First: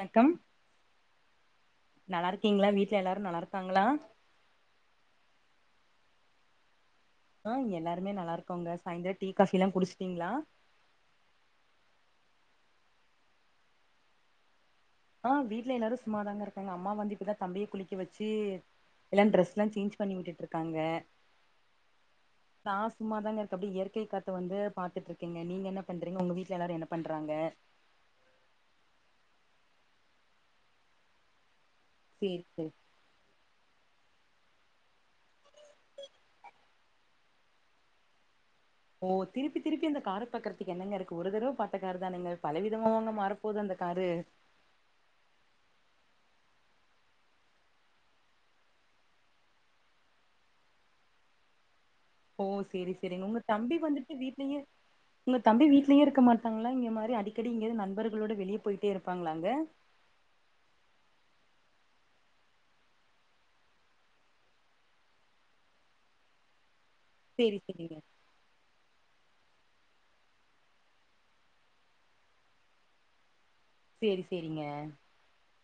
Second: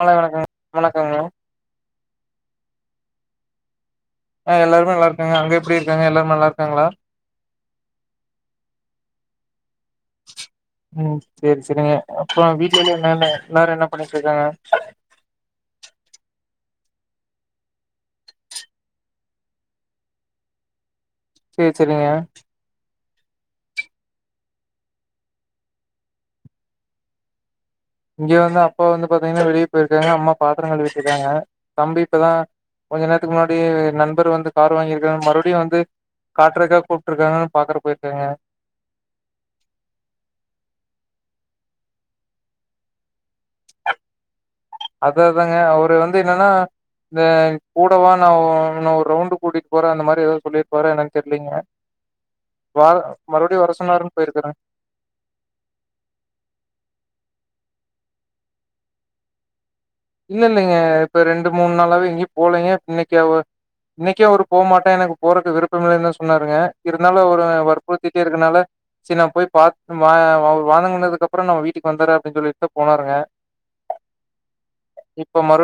காலை வணக்கங்க வணக்கங்க நல்லா இருக்கீங்களா வீட்ல எல்லாரு நல்லா இருக்காங்களா ஆ எல்லாருமே நல்லா இருக்காங்க அங்க எப்டி இருக்காங்க எல்லாருமே நல்லா இருக்காங்களா ஆ எல்லாருமே நல்லா இருக்கோங்க சாயந்திரோ டீ காஃபில்லா குடிச் ம் சேரி சேரிங்க அப்புறோ வீட்ல என்ன என்ன எல்லாரு என்ன பண்ணிட்டு இருக்காங்க ஆ வீட்ல எல்லாரு சும்மாதாங்க இருக்காங்க அம்மா வந்து இப்பதா தம்பிய குளிக்க வச்சு எல்லா டிரெஸ்ல்லா சேஞ்ச் பண்ணி விட்டுருக்காங்க சேரி சேரிங்க சும்மாதாங்க இருக்க அப்டே இயற்கை காத்த வந்து பாத்துட்டு இருக்கேங்க நீங்க என்ன பண்றீங்க உங்க வீட்ல எல்லாரு என்ன பண்றாங்க இங்க வந்து அப்பா வந்து பாத்தீங்கன்னா வெளிய போயிருக்காங்க அம்மா பாத்தரோ கழுவிட்ருக்காங்க தம்பி இப்பதா சேரி சேரி கொஞ்ச நேரத்துக்கு முன்னாடி நன் பர் வந்து கார் வாங்கிருக்கர மறுபடியு வந்து காட்றக்கா கூப்ட்ருக்கானு பாக்குற போயிருக்காங்க ஓ திருப்பி திருப்பி அந்த கார பாக்கறத்துக்கு என்னங்க இருக்கு ஒரு தடவ பாத்தக்காருதானங்க பல விதமாவாங்க மாறப்போது அந்த காரு அதா அதாங்க அவரு வந்து என்னன்னா இந்த கூடவா நா ஒ ஒன்ன ஒரு ரவுண்டு கூட்டிட்டு போற அந்த மாரி ஏதாவது சொல்லிருபாரா என்னன்னு தெரியலீங்க ஓ சேரி சேரிங்க உங்க தம்பி வந்துட்டு சொன்னாருன்னு போயிருக்காருங்க வீட்லயே உங்க தம்பி வீட்லயே இருக்க மாட்டாங்களா இங்க மாரி அடிக்கடி இங்யாது நண்பர்களோட வெளிய போயிட்டே இருப்பாங்களாங்க இல்ல இல்லைங்க இப்ப ரெண்டு மூணு நாளாவே எங்கயு போலேங்க இன்னைக்கு அவ இன்னைக்கு அவரு போ மாட்ட எனக்கு போறக்கு விருப்பமே இல்லனு சொன்னாருங்க இருந்தாலு அவரு சேரி சேரிங்க வற்புறுத்திட்டே இருக்கனால சேரி நா போய் பாத் வா அவரு வாங்கங்கனதுக்கு அப்புறோ நா வீட்டுக்கு வந்தற அப்டின்னு சொல்லிட்டு தா போனாருங்க சேரி சேரிங்க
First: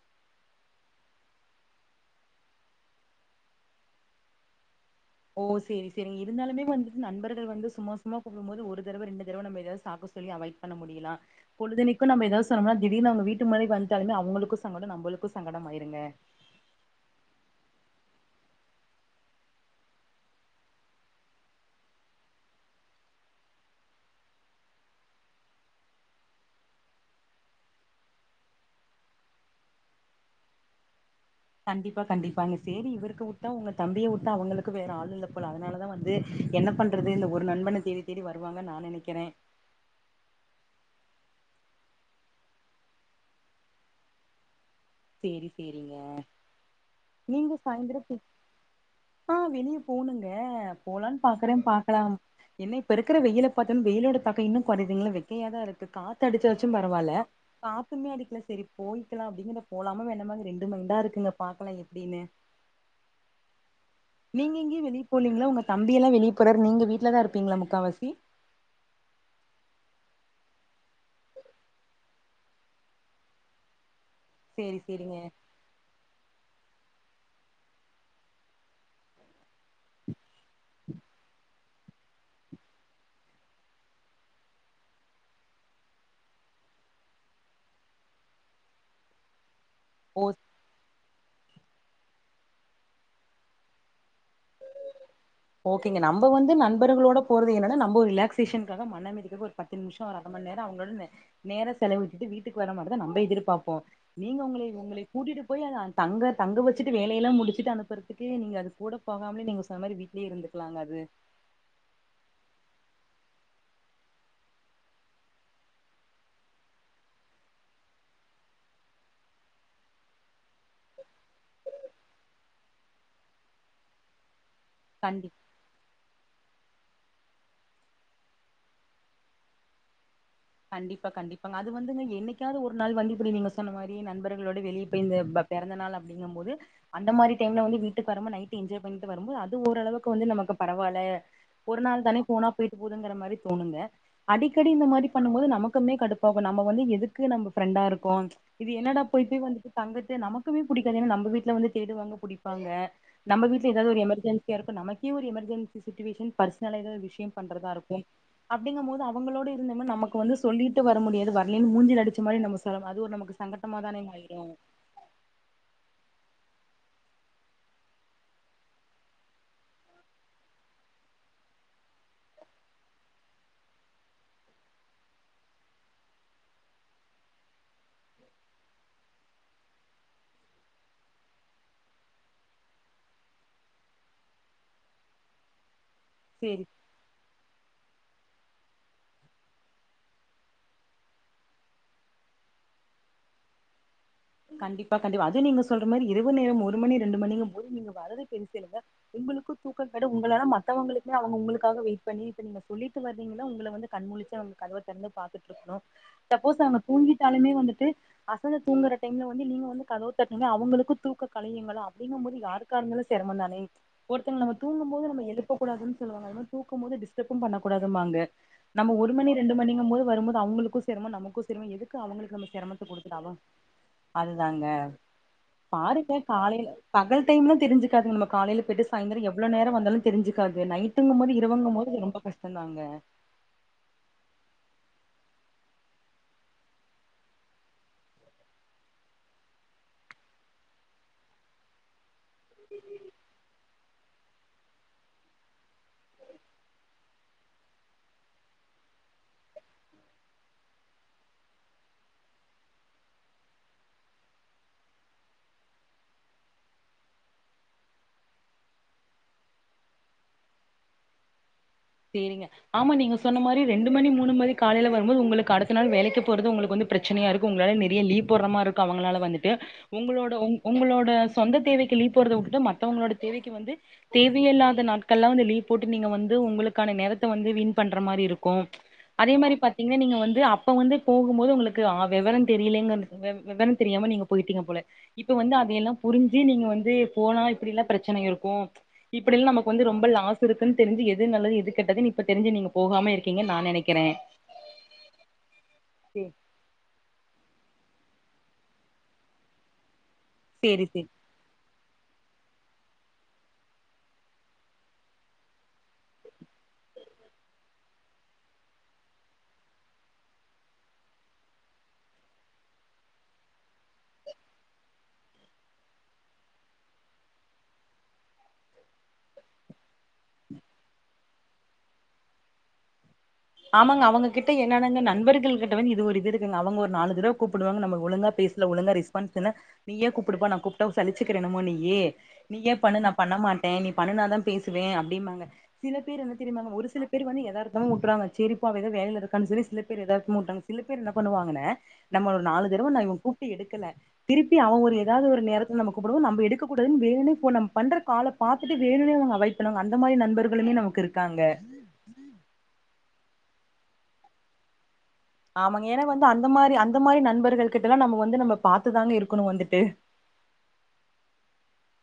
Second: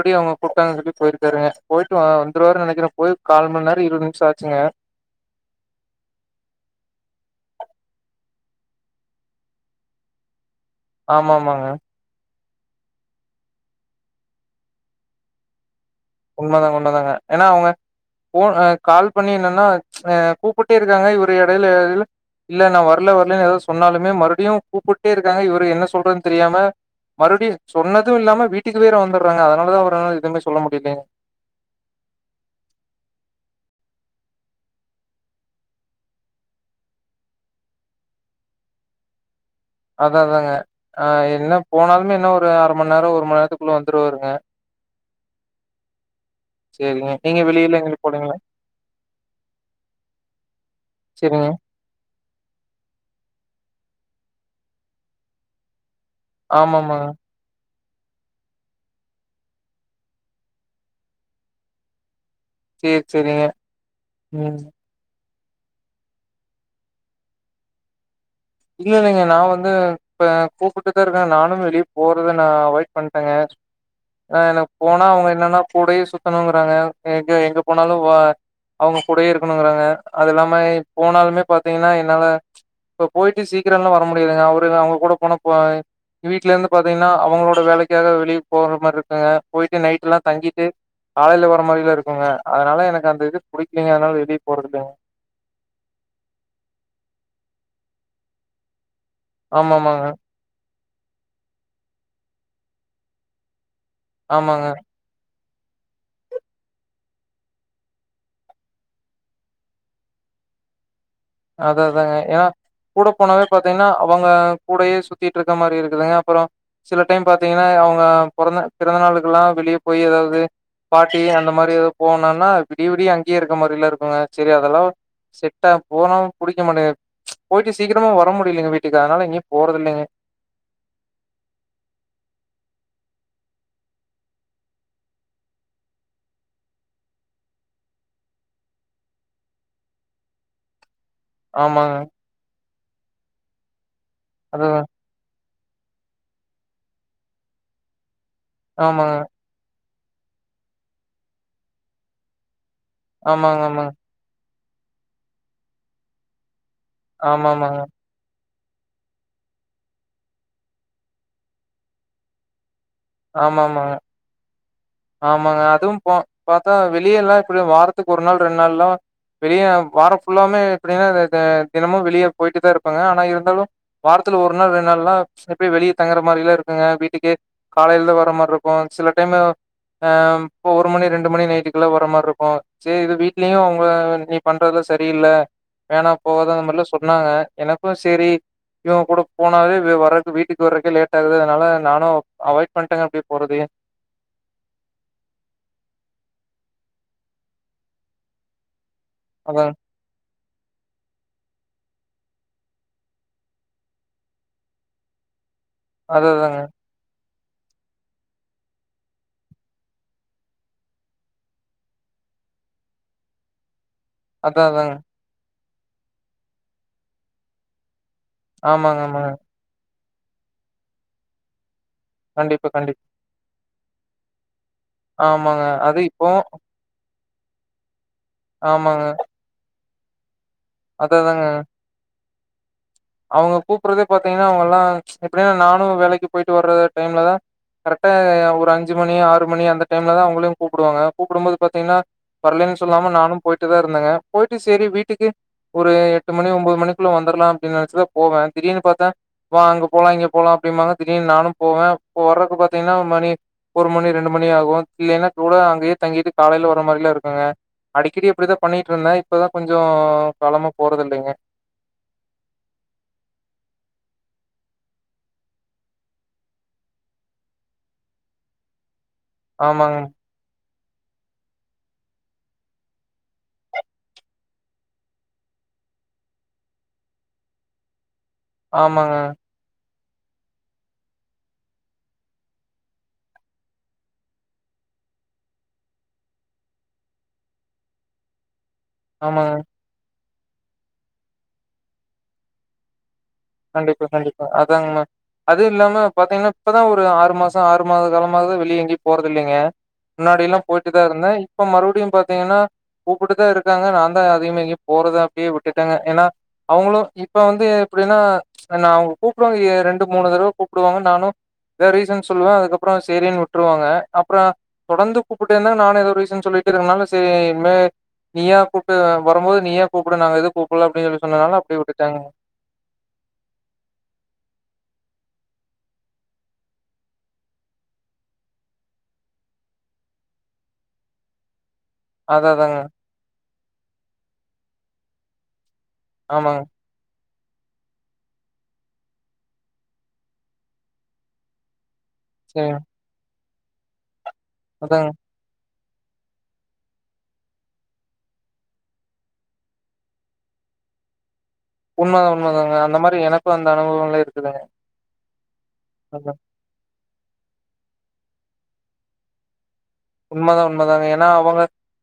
ப்டி அவுங்க கூப்டாங்க சொல்லி போயிருக்காருங்க போயிட்டு வா வந்துருவார்னு நினைக்கற போய் கால்ம நேரோ இருவது நிம்ஷோ ஆச்சுங்க ஓ சேரி சேரிங்க கூப்டும் போது ஒரு தடவ ரெண்டு தடவ நம்ம எதயாது சாக்க சொல்லி அவாய்ட் பண்ண முடியலா ஆமாமாங்க. பொழுதுைக்கு நம்ம எதாது சொ சொன்னோம்னா திடீர்னு அவுங்க வீட்டு மாரி வன்டாலுமே அவங்களுக்கு சங்கடோ நம்மளுக்கு சங்கடம் ஆயிரு உண்மதாங்க உண்மதாங்க என்னா அவங்க போ அ கால் பண்ணி என்னன்னா அ கூப்புட்டே இருக்காங்க இவரு இடையில இல்ல நா வரல வரலன்னு ஏதாவது சொன்னாலுமே மறுபுடியு கூப்புட்டே இருக்காங்க இவருக்கு என்ன சொல்றதுன்னு தெரியாம மறுபடியு சொன்னது இல்லாம வீட்டுக்கு வேற வந்துடுறாங்க அதனால தா அவரால எதுமே சொல்ல முடியல கண்டிப்பா கண்டிப்பாங்க சேரி இவருக்கு விட்டா உங்க தம்பிய விட்டா அவங்களுக்கு வேற ஆள் இல்ல போல அதனாலதா வந்து என்ன பண்றது இந்த ஒரு நண்பன தேடி தேடி வருவாங்கன் நா நெனைக்கிறே அதா அதாங்க ஆ என்ன போனாலுமே என்ன ஒரு அரை மண் நேர ஒரு மண் நேரத்துக்குள்ள வந்துருவாருங்க செரி செரிங்க சேரிங்க நீங்க வெளியில சாயந்திர எங்கயு போலீங்களா ஆ வெளியே போணுங்க போலான் சேரிங்க பாக்குறே பாக்கலாம் என்ன இப்ப இருக்கிற வெயில பாத்தன்னு வெயிலோட பாக்க இன்னு கொறைதுங்ளா வெக்கையாதா இருக்கு காத்தடிச்சாச்சு ஆமா ஆமாங்க பரவால்ல காத்துமே அடிக்கல செரி போயிக்கலா அப்டிங்கற போலாம வேணாமான் ரெண்டு மைண்டா இருக்குங்க பாக்கலா எப்டின்னு சேர் செரிங்க நீங்க எங்கெயு வெளிய போலிங்ளா உங்க தம்பியெல்லா வெளிய போறாரு நீங்க வீட்லதா இருப்பிங்ளா முக்காவாசி இல்ல இல்லைங்க நா வந்து இப்ப கூப்பிட்டுதா இருக்காங் நானு வெளிய போறத நா அவாய்ட் பண்ட்டங்க ஆ எனக்கு சேரி போனா சேரிங்க அவங்க என்னன்னா கூடயே சுத்தணு ங்றாங்க எங்க எங்க போனாலு வா அவங்க கூடயே இருக்கணுங்கிறாங்க அது இல்லாம போனாலுமே பாத்திங்னா என்னால இப்ப போயிட்டு சீக்கிரல்லா வர முடியாதுங்க அவரு அவங்க கூட போனா போய் வீட்ல இருந்து பாத்திங்னா அவங்களோட வேலைக்காக வெளிய போற மாரி இருக்குங்க போயிட்டு நைட் எல்லா ஓ தங்கிட்டு காலையில வர மாரிலா இருக்குங்க அதனால எனக்கு அந்த இது புடிக்கலிங்க அதனால வெளிய போறது இல்லைங்க ஓகேங்க நம்ம வந்து நண்பர்களோட போறது என்னன்னா நம்ம ரிலாக்சேஷனுக்காக மன நி ஒரு ஆமா பத்து ஆமாங்க நிம்ஷஒரு அரமண் நேரோ அவ்ங்ளோட ந நேர செலவிட்டுட்டு வீட்டுக் வரமாரி தா நம்ப எதிர் பாப்போ நீங்க உங்களை ஆமாங்க உங்களை கூட்டிட்டு போய் அத தங்க தங்க வச்சிட்டு வேலையெல்லாம் முடிச்சிட்டு அனுப்புறதுக்கு நீங்க அது கூட போகாமலே நீங்க சொன்ன மாரி வீட்லே இருந்துக்லாங்க அது அதா அதாங்க ஏனா கூட போனவே பாத்தீங்கனா அவங்க கூடயே சுத்திட்டு இருக்க மாதிரி இருக்குதுங்க அப்றோ சில டைம் பாத்தீங்கன்னா அவுங்க பொறந்த பிறந்த நாளுக்கெல்லா வெளியே போயி எதாவ்து பார்ட்டி அந்த மாரி எ தோ போனன்னா விடிய விடிய அங்கேயே இருக்கற மாறில்ல இருக்குங்க செரி அதல்லா கண்டி செட்டா போனோ புடிக்க மாட்டேங் போய்ட்டு சீக்கிரமா வர முடிலங்க வீட்டுக்கு அதனால எங்கயு போறதில்லைங்க கண்டிப்பா கண்டிப்பாங்க அது வந்துங்க என்னைக்காவ்து ஒரு நாள் வந்து இப்டி நீங்க சொன்ன மாறி நண்பர்களோட வெளியே போய் இந்த பெறந்த நாள் அப்டிங்க போது அந்த மாரி டைம்ல வந்து வீட்டுக்காரவங்க நைட் என்ஜாய் பண்ணிட்டு வரும்போது ஓரளக்கு வந்து நமக்கு பரவால்ல ஒரு ஆமாங்க நாள் தானே போனா போயிட்டு போதுங்கற மாரி தோணுங்க அது அடிக்கடி இந்த மாரி போது நமக்குமே கடுப்பாகு நம்ம வந்து எதுக்கு நம்ம ஃப்ரெண்டா இருக்கோ இது என்னடா ஆமாங்க போய் போய் வந்துட்டு தங்குத்து நமக்குமே புடிக்காது ஏன்னா நம்ம வீட்ல வந்து தேடுவாங்க புடிப்பாங்க நம்ம ஆமாங்க வீட்ல ஆமாங்க எதாவ்து ஒரு எமர்ஜென் சியாருக்கு நமேக்கே ஒரு எமர்ஜென்சி சிட்ச்சுவேஷன் பர்ஸ்னலா எதோ விஷ்யோ பண்றதா ஆமாமாங்க இருக்கு அப்டிங்கபோது அவுங்களோடு இருந்தே நமக்கு வந்து சொல்லிட்டு வர முடியாது வரலன்னனு மூஞ்சில அடிச்ச மாரி நம்ம சொல்லம அது ஒரு நமக்கு சங்கட்டமா ஆமாமாங்க தானேங்க ஆயிரு ஆமாங்க அதுவு போ பாத்தா வெளியல்லா இப்டி வாரத்துக்கு ஒரு நாள் ரெண்டு நாள் எல்லா வெளிய வாரோ ஃபுல்லாமே இப்டே த தெனமு வெளிய போட்டு தா இருப்பாங்க ஆனா இருந்தாலு வார துல ஒரு நாள் ரெண்டு நாள்ல்லா வெளியே தங்குற மாறி லா இருக்குங்க வீட்டுக்கே காலைல தா வர்ற மாரி இருக்கு சில டைம் அ இப்ப ஒரு மணி ரெண்டு மணி நைட்டுக்குல்ல வர மாரி இருக்கு சேரி இது வீட்லயு அவுங்க நீ பண் ட்றதுல்ல சரி இல்ல வேணா போவாதா சேரி அந்த மாறில்லா சொன்னாங்க எனக்கு சேரி இவங் கூட போனாவே வெ வர்றது வீட்டுக்கு வர்றக்கே லேட்டாகுது அனால நானு அவாய்ட் பண்ட்டங்க அப்டே போறதயே கண்டிப்பா கண்டிபா அது நீங்க சொல்ற மாறி இரவு நேரம் ஒரு மணி ரெண்டு மணிங்கம் போது நீங்க வர்றது பெருசில்லங்க உங்களுக்கு அதாங்க தூக்கொ கெடு உங்களாலா மத் தவங்களுக்மே அவுங்க உங்ளுக்காக வெயிட் பண்ணி இப்ப நீங்க சொல்லிட்டு வர்றீங்கனா உங்கள வந்து கண் முழிச்சு அவுங்க கதவ தெறந்து பாத்துட் அது அதாங்க சப்போஸ் அவுங்க தூங்கிட்டாலுமே வந்துட்டு அசந்து தூங்குற டைம்ல வந்து நீங்க வந்து கதவு தட்டிங்னா அவுங்களுக்கு தூக்கொ களயுங்களா அப்டிங்கம்போது யாருக்கா இருந்தாலு செரமோந்தானே ஒருத்தங்க நம்ம அதா தூங்கும் அதாங்க போது நம்ம எழுப்பக் கூடாதுன் சொல்லுவாங்க அது மாரி தூக்கொம் போது டிஸ்ட்டப்பும் பண்ணக் கூடாதும்பாங்க நம்ம ஆமாங்க ஒரு ஆமாங்க மணி ரெண்டு மணிங்கம் போது வரும் போது அவுங்களுக்கு செரமோ நமக்கு சேரமோ எதுக் கு அவுங்களுக்கு நம்ம கண்டிப்பா சிரமத்த கண்டிப்பா குடுத்துட்டாவோ அதுதாங்க ஆமாங்க அது பாருக்க இப்போ காலைல பகல் டைம்லா தெரிஞ்சுக்காது நம்ம காலைல போய்ட்டு ஆமாங்க சாய்ந்திரோ எவ்ளோ நேரோ வந்தாலு தெரிஞ்சு க்காது நைட்டுங்க போது இரவுங்கு போது ரொம்ப கஷ்டோதாங்க அவுங்க கூப்டறதே பாத்தீங்கன்னா அவுங்க எல்லா எப்டினா நானு வேலைக்கு போயிட்டு வர்ற டைம்லதா கரக்டா ஒரு அஞ்சு மணி ஆறு மணி அந்த டைம்லதா அவங்களையு கூப்புடுவாங்க கூப்புடும்போது பாத்தீங்கன்னா வரலன்னு சொல்லாம நானு போய்ட்டு தா இருந்தேங்க போய்ட்டு சரி வீட்டுக்கு ஒரு எட்டு மணி ஒம்போது மணிக்குள்ள வந்தர்லா நெனச்சு தா போவ தீடீர்னு பாத்தா வா அங்க போலா இங்க போலா அப்டிபாங்க திடீர்னு நானு போவ இப்போ வர் [unintelligible] பாத்தீங்கன்னா மணி ஒரு மணி ரெண்டு மணி ஆகு இல்லேன்னா கூட அங்கேயே தங்கிட்டு காலைல வர மாறிலா இருக்குங்க அடிக்கடி அப்டிதா பண்ணிட்டு இருந்தே இப்பதா கொஞ்சோ காலமா போறதுல்லைங்க சேரிங்க ஆமா நீங்க சொன்ன மாறி ரெண்டு மணி மூணு மணி காலைல வரும்போது உங்களுக்கு அடுத்த நாள் வேலைக்கு போறது உங்களுக்கு வந்து பிரச்சனையாருக்கு ஒங்களால நெறைய லீவ் போட்ற மாருக்கு அவுங்களால வந்துட்டு ஆமாங்க ஒங்களோட ஒங் ஒங்களோட சொந்த தேவைக்கு லீவ் போறத உட்டுட்டு மத்தவங்களோட தேவைக்கு வந்து தேவையேயில்லாத நாட்கள்ல்லா வந்து லீவ் போட்டு நீங்க வந்து ஒங்களுக்கான நேரத்த வந்து வீண் பண்ற மாறி இருக்கு ஆமாங்க அதே மாறி பாத் நீங்க வந்து அப்ப வந்து போகும்போது உங்களுக்கு அ வெவரோ தெரியலங்க வெவ் வெவரோ தெரியாம நீங்க போயிட்டிங்க போல இப்ப வந்து அதயெல்லா புரிஞ்சு நீங்க வந்து போனா இப்டில்லா பிரச்சனை இருக்கு இப்டில்ல ஆமாங்க. நமக்கு வந்து ரொம்ப லாஸ் இருக்குன்னு தெரிஞ்சு எது நல்லது இது கெட்டதுன்னு இப்ப தெரிஞ்சு நீங்க போகாம இருக் கண்டிப்பா கண்டிப்பா அதா உண்ம அது இல்லாம பாத்தீங்கன்னா இப்பதா ஒரு ஆறு மாசோ ஆறு மாத காலமா ம்மாவே வெளிய எங்கியு போறதில்லைங்க முன்னாடியெல்லா சேரி போயிட்டு தா சேரி இருந்தே இப்ப மறுபடி இப்பயு பாத்தீங்கன்னா கூப்புட்டு தா இருக்காங்க நாந்தா அதிகமா எங்கேயு போறதா அப்டியே விட்டுட்டங்க ஏன்னா அவுங்களு இப்ப வந்து எப்டின்னா நா அவுங்க கூப்புடுவாங்க ரெண்டு மூணு தடவ கூப்புடுவாங்க நானு தா ரீசன் சொல்லுவ அதுக்கப்றோ சேரின்னு விட்டுருவாங்க அப்றோ தொடந்து கூப்புட்டேருந்தா நானு ஏதோ ரீசன் சொல்லி க்கிறனால சேரி இன்மே நீயா கூப்டு வரும்போது நீயா கூப்டு நாங்க எது கூப்பல அப்டின்னு சொல்லி சொன்னதுனால அப்டியே விட்டுட்டாங்க [unintelligible] ஆமாங்க அவங்க கிட்ட என்னங்க நண்பர்கள் கிட்ட வந்து இது ஒரு இது இருக்குங்க அவங்க ஒரு நாலு தடவ கூப்புடுவாங்க நாம ஒழுங்கா பே சுனா ஒழுங்கா ரெஸ்பான்ஸ் நீயே கூப்புடுப்பா நாகூப்ட்டா சலிச்சுகிற என்னமோ நீ ஏ அதான் நீ ஏ அதாங்க. பண்ணு நா பண்ண மாட்டே நீ பண்ணுனாதா பேசுவே அப்படிம்பங்க சில பேர் என்ன ஆமாங்க தெரியுமாங்க ஒரு சில பேர் வந்து எதார்த்தமு விட்டுறாங்க சரிப்பா அவ எதா வேல இருக்கானு சொல்லி சரி சில பேர் எதாத்தமா விட்டாங்க சில பேர் என்ன பண்ணுவாங்கன்ன நம்ம ஒரு நாலு சரிங்க தடவ நா இவ கூப்ட்டு எடுக்கல திருப்பி அவ ஒரு அதாங்க. ஏதாவது ஒரு நேரத் நம்ம கூப்டுவோ நம் எடுக்க கூடது வேண்னே போன நம்ம பண்ற கால்ல பாத்துட்டு வேணுன்னே அவாய்ட் பண்ணுவாங்க அந்த மாரி நண்பர்களையு நமக்கு இருக்காங்க உண்மதா உண்மதாங்க அந்த மாரி எனக்கு அந்த அனுபவம்ல இருக்குதுங்க ஆமாங்க ஏன்னா வந்து அதா அந்த மாரி அந்த மாரி நண்பர்கள் கிட்டெல்லா நம்ம வந்து நம்ம பாாரத்துதாங்க இருக்கணு வந்துட்டு உண்மதா உண்மதாங்க ஏன்னா அவங்க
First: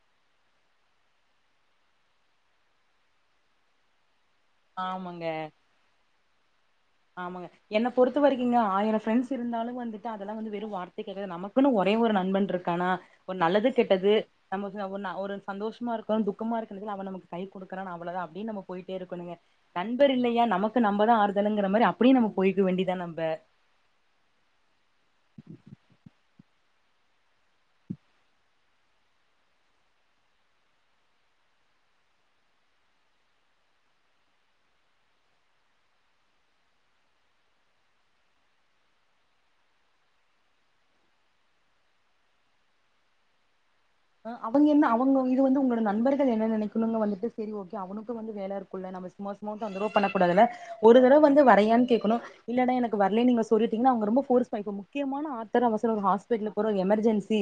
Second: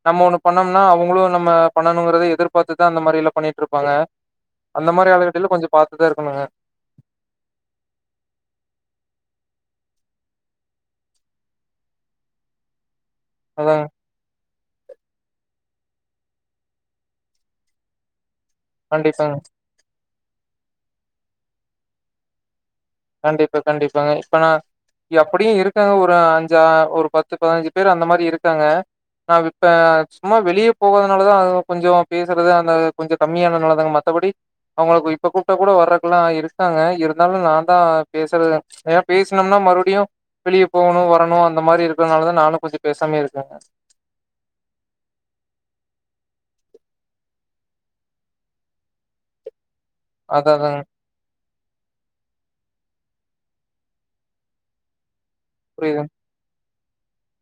நம்ம ஒண்ணு பண்ணோம்னா அவங்களு நம்ம பண்ணணுங்கறத எதிர்பாத்துதா அந்த மாரில்லா பண்ணிட்ருப்பாங்க அந்த மாரி ஆமாங்க ஆளுகிட்டலா கொஞ்ச பாத்துதா இருக்கணுங்க ஆமாங்க என்ன பொறுத்த வரைக்கீங்க ஆயிர ஃப்ரண்டஸ் இருந்தாலு வந்துட்டு அதெல்லா வ வெறு வார்த்தை [unintelligible] நமக்குன்னு ஒரே ஒரு ஒரு நண்பன் இருக்கானா ஒரு நல்லது அதாங்க. கெட்டது நம்ம நா ஒரு சந்தோஷமா இருக்கோ துக்கமா இருக்கிறதுல அவ நமக்கு கை குடுக்குறா அவ்வளதா டியே நம்ம போயிட்டே இருக்கணு கண்டிப்பாங்க. நண்பர் இல்லையா நமக்கு நம்மதா ஆறுதலுங்க மாரி அப்டியே நம்ம போய் கண்டிப்பா கண்டிப்பாங்க இப்பனா அப்டியு இருக்காங்க ஒரு அஞ்சா ஒரு பத்து பதினஞ்சு பேர் அந்த மாரி இருக்காங்க நா இப்ப சும்மா வெளியே போகாதுனாலதா அது கொஞ்ச பேசறது அந்த கொஞ்ச கம்மியானதுனால தாங்க மத்த படி அவங்களுக்கு இப்ப கூப்ட்ட கூட வர்றக்கலா இருக்காங்க இருந்தாலு நான் தா பேசுறது ஏ பேசனம்னா மறுபடியு வெளியே போகணு வரணு அந்த மாரி இருக்கிறதுனாலதா நானு கொஞ்ச பேசாமே இருக்கேங்க அவங்க என்ன அவங்க இது வந்து உங்களோட நண்பர்கள் என்ன நெனைக்கணுங்க வந்துட்டு சரி ஓகே அவனுக்கு வந்து வேலை இருக்கும்ல [unintelligible] வந்து ரோப் பண்ணக்கூடாது அதா அதாங்க ஒரு தடவ வந்து வ இப்ப ஏன்னு கேட்கனு இல்லனா எனக்கு வர்லினு நீங்க சொல்லிட்டீங்கன்னா ரொம்போ ஃபோர்ஸ் பண்ணிக் முக்கியமான ஆத்தர அவசர ஒரு புரியுதுங் ஹாஸ்பிடல் ஒரு எமர்ஜென்சி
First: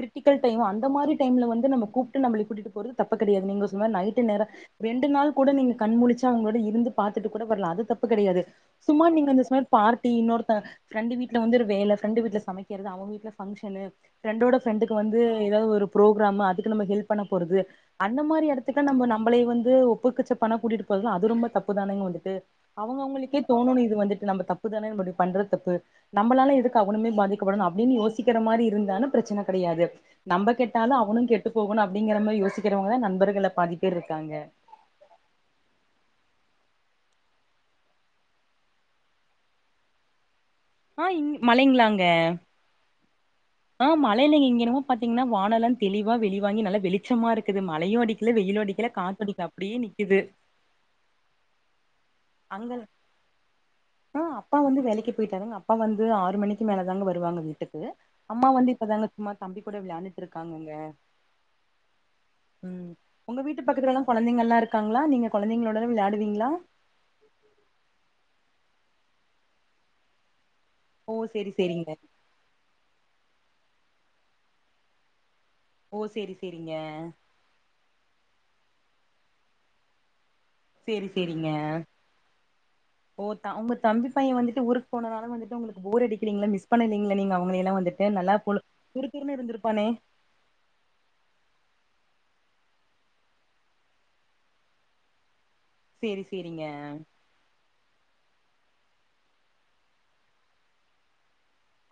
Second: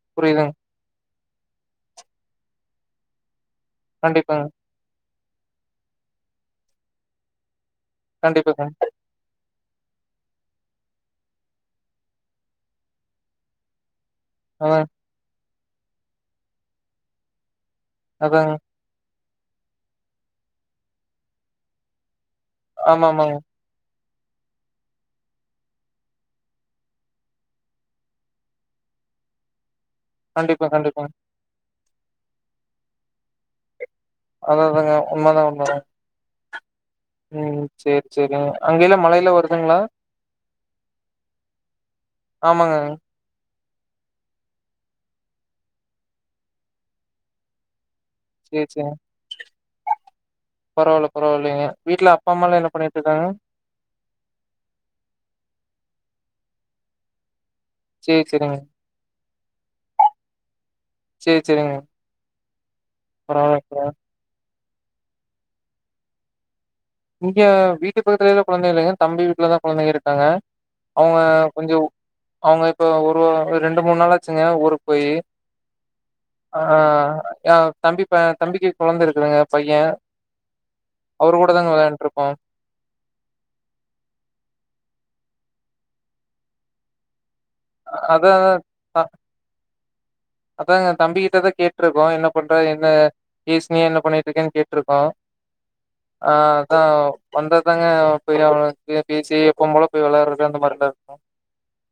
கிரிட்டிக்கல் புரியுதுங் டைம் அந் த மாரி டைம்ல வந்து நம்ம கூப்பிட்டு நம்மள கூட்டிட்டு போறது தப்ப கெடையாது நீங்க சொன்ன மாரி நைட்டு நேரோ கண்டிப்பாங்க ரெண்டு நாள் கூட நீங்க கண்மூழிச்சா அவுங்களோட இருந்து பாத்துட்டு கூட வரலா அது தப்பு கெடையாது கண்டிப்பாங்க சும்மா நீங்க அந்த செம் பார்டி இன்னொருத்த ஃப்ரெண்டு வீட்ல வந்து ஒரு வேல ஃப்ரெண்டு வீட்ல சமைக்கிறது அவன் வீட்ல ஃபங்க்ஷனு ஃப்ரெண்டோட அதாங்க ஃப்ரெண்டுக்கு வந்து எதாவது ஒரு ப்ரோக்ராம் அதுக்கு நம்ம ஹெல்ப் பண்ண போறது அந்த மாரி அதாங்க எடத்துக்கு நம்ம நம் மளே வந்து ஒப்புக்கு சப்பானா கூட்டிட்டு போறது அது ரொம்ப தப்பு தானங்க வந்துட்டு அவுங்க ஆமா ஆமாங்க அவுங்களுக்கே தோனணு இது வந்து நம்ம தப்புதானே இப்டி பண்ற தப்பு நம்மளால எதுக்கு அவனுமே பாதிக்கப்படுனு அப்டின்னு யோசிக்கிற மாரி இருந்தான பிர ச்சனை கெடையாது நம்ம கண்டிப்பா கெட்டாலு கண்டிப்பாங்க அவனு கெட்டு போகுணு அப்படிங்கிற மாரி யோசிக்கிறவங்கள நண்பர்கள பாதி பேர் இருக்காங்க அதாதாங்க உண்மதா உண்மதா ம் சேரி சேரிங் அங்கெல்லா மழையெல்லா வருதுங்ளா ஆ இங் மழைங்களாங்க ஆமாங்க ஆ மழை இல்லைங்க இங்க என்னமோ பாத்தீங்கன்னா வானெல்லா தெளிவா வெளி வாங்கி நல்லா வெளிச்சமா இருக்குது மழையு அடி க்கல வெய்யிலு சேரி அடிக்கல சேரிங்க காத்தடிக்கல அப்டியே நிக்குது பரவால்ல பரவால்லைங்க வீட்ல அப்பா அம்மா எல்லா என்ன அங்க பண்ணிட்டு இருக்காங்க ஆ அப்பா வந்து வேலைக்கு போயிட்டாருங் அப்பா வந்து ஆறு மணிக்கு மேலதாங்க வருவாங்க வீட்டுக்கு சேரி அம்மா சேரிங்க. வந்து இப்பதாங்க சும்மா தம்பி கூட விளாண்டுட்டு இருக்காங்கங்க செரி செரிங்க ம் உங்க வீட்டு பக்கத்துல எல்லா கொழந்தைங்க எல்லா இருக்காங்ளா நீங்க கொழந்தைங்களோட எல்லா விளையாடுவீங்ளா இங்க வீட்டு பக்கத்துல எல்லா கொழந்தைங்க இல்லங்க தம்பி வீட்டுலதா கொழந்தைங்க இருக்காங்க ஓ அவுங்க சேரி கொஞ்சோ சேரிங்க அவுங்க இப்ப ஒரு ரெண்டு மூணு நாளாச்சுங்க ஊருக்கு போய் ஓ சேரி ஆ சேரிங்க யா தம்பிப்ப தம்பிக்கு கொழந்த இருக்குதுங்க பையன் சேரி அவரு சேரிங்க கூட தாங்க விளையாண்ட்ருக்கோம். ஓ தம் உங்க தம்பி பையன் வந்துட்டு ஊருக் போனாலு வந்துட்டு உங்களுக்கு போர் அடிக்கீங்ளா மிஸ் பண்ணலிங்ளா நீங்க அவ ங்கள எல்லா வந்துட்டு நல்லா அதான் பொழு அ துரு துருனு இருந்திருப்பானே அதாங்க தம்பிக்கிட்டதா கேட்டுருக்கோ என்ன பண்ற என்ன பேசுனியா என்ன பண்ணிட்டுருக்கனு கேட்டிருக்கோ சேரி ஆ சேரிங்க அதா வந்தாதாங்க போய் அவுங் பேசி எப்பவும் போல போய் விளாடறது அந்த மாரிதா இருக்கு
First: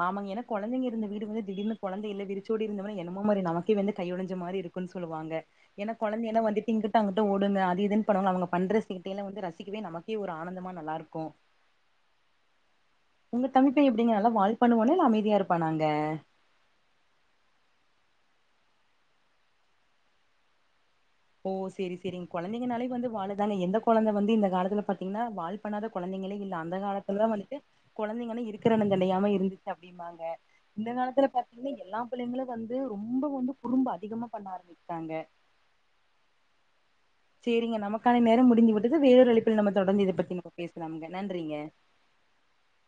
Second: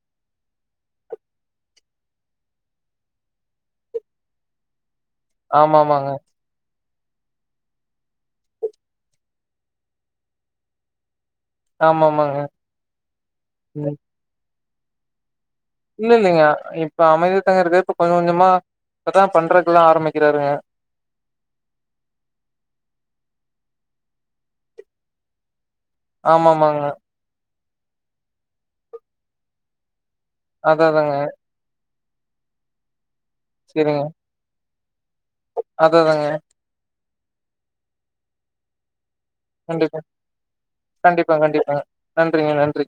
ஆமாங்க ஏனா கொழந்தைங்க இருந்த வீடு வந்து திடீர்னு கொழந்த இல்ல வெரிச்சோடி இருந்த மாரி என்னமோ மாரி நமக்கே வந்து கையோடஞ்ச மாரி இருக்குன் சொல்லுவாங்க ஏனா ஆமாமாங்க. கொழந்தையெல்லா வந்துட்டு இங் இங்கிட்டு அங்கிட்டு ஓடுங்க அது இதுன்னு பண்ணுவாங்க அவுங்க பண்ற சேட்டையில வந்து ரசிக்கவே நமக்கே ஒரு ஆனந்தமா நல்லா இருக்கு ஆமாமாங்க உங்க தம்பி ம். பைய்ய எப்படிங்க நல்ல வால் பண்ணுவானா இல்ல அமைதியா இருப் இல்ல இல்லைங்க இப்ப அமைதியதாங்க இருக்கு இப் கொஞ்ச கொஞ்சமா இப்பதா பண்றக்கெல்லா ஆரம்பிக்கிறாருங்க ஓ சேரி சேரி கொழந்தைங்கனாலே வந்து வாழுதாங்க எந்த கொழந்த வந்து இந்த காலத்துல பாத்தீங்கன்னா வால் பண்ணாத கொழந்தைங்களே ஆமா இல்ல அந்த ஆமாங்க காலத்துலதா வந்துட்டு கொழந்தைங்க இருக்கிற எடந் தெரியாம இருந்துச்சுங்க அப்டிம்பா ங்க அதா இந்த அதாங்க காலத்துல பாத்தீங்கன்னா எல்லா பிள்ளைங்களு வந்து ரொம்ப வந்து குறும்பு அதிகமா பண்ணா ஆரம்பி அததுதாங்க சேரிங்க நமக்கான நேரம் முடிந்து விட்டது வேரு அழைப்பில் நம்ம கண்டிப்பா தொடர்ந்து இத பத்தி நம்ம பேசலாங்க கண்டிப்பா நன்றிங்க கண்டிப்பாங்க நன்றிங்க நன்றி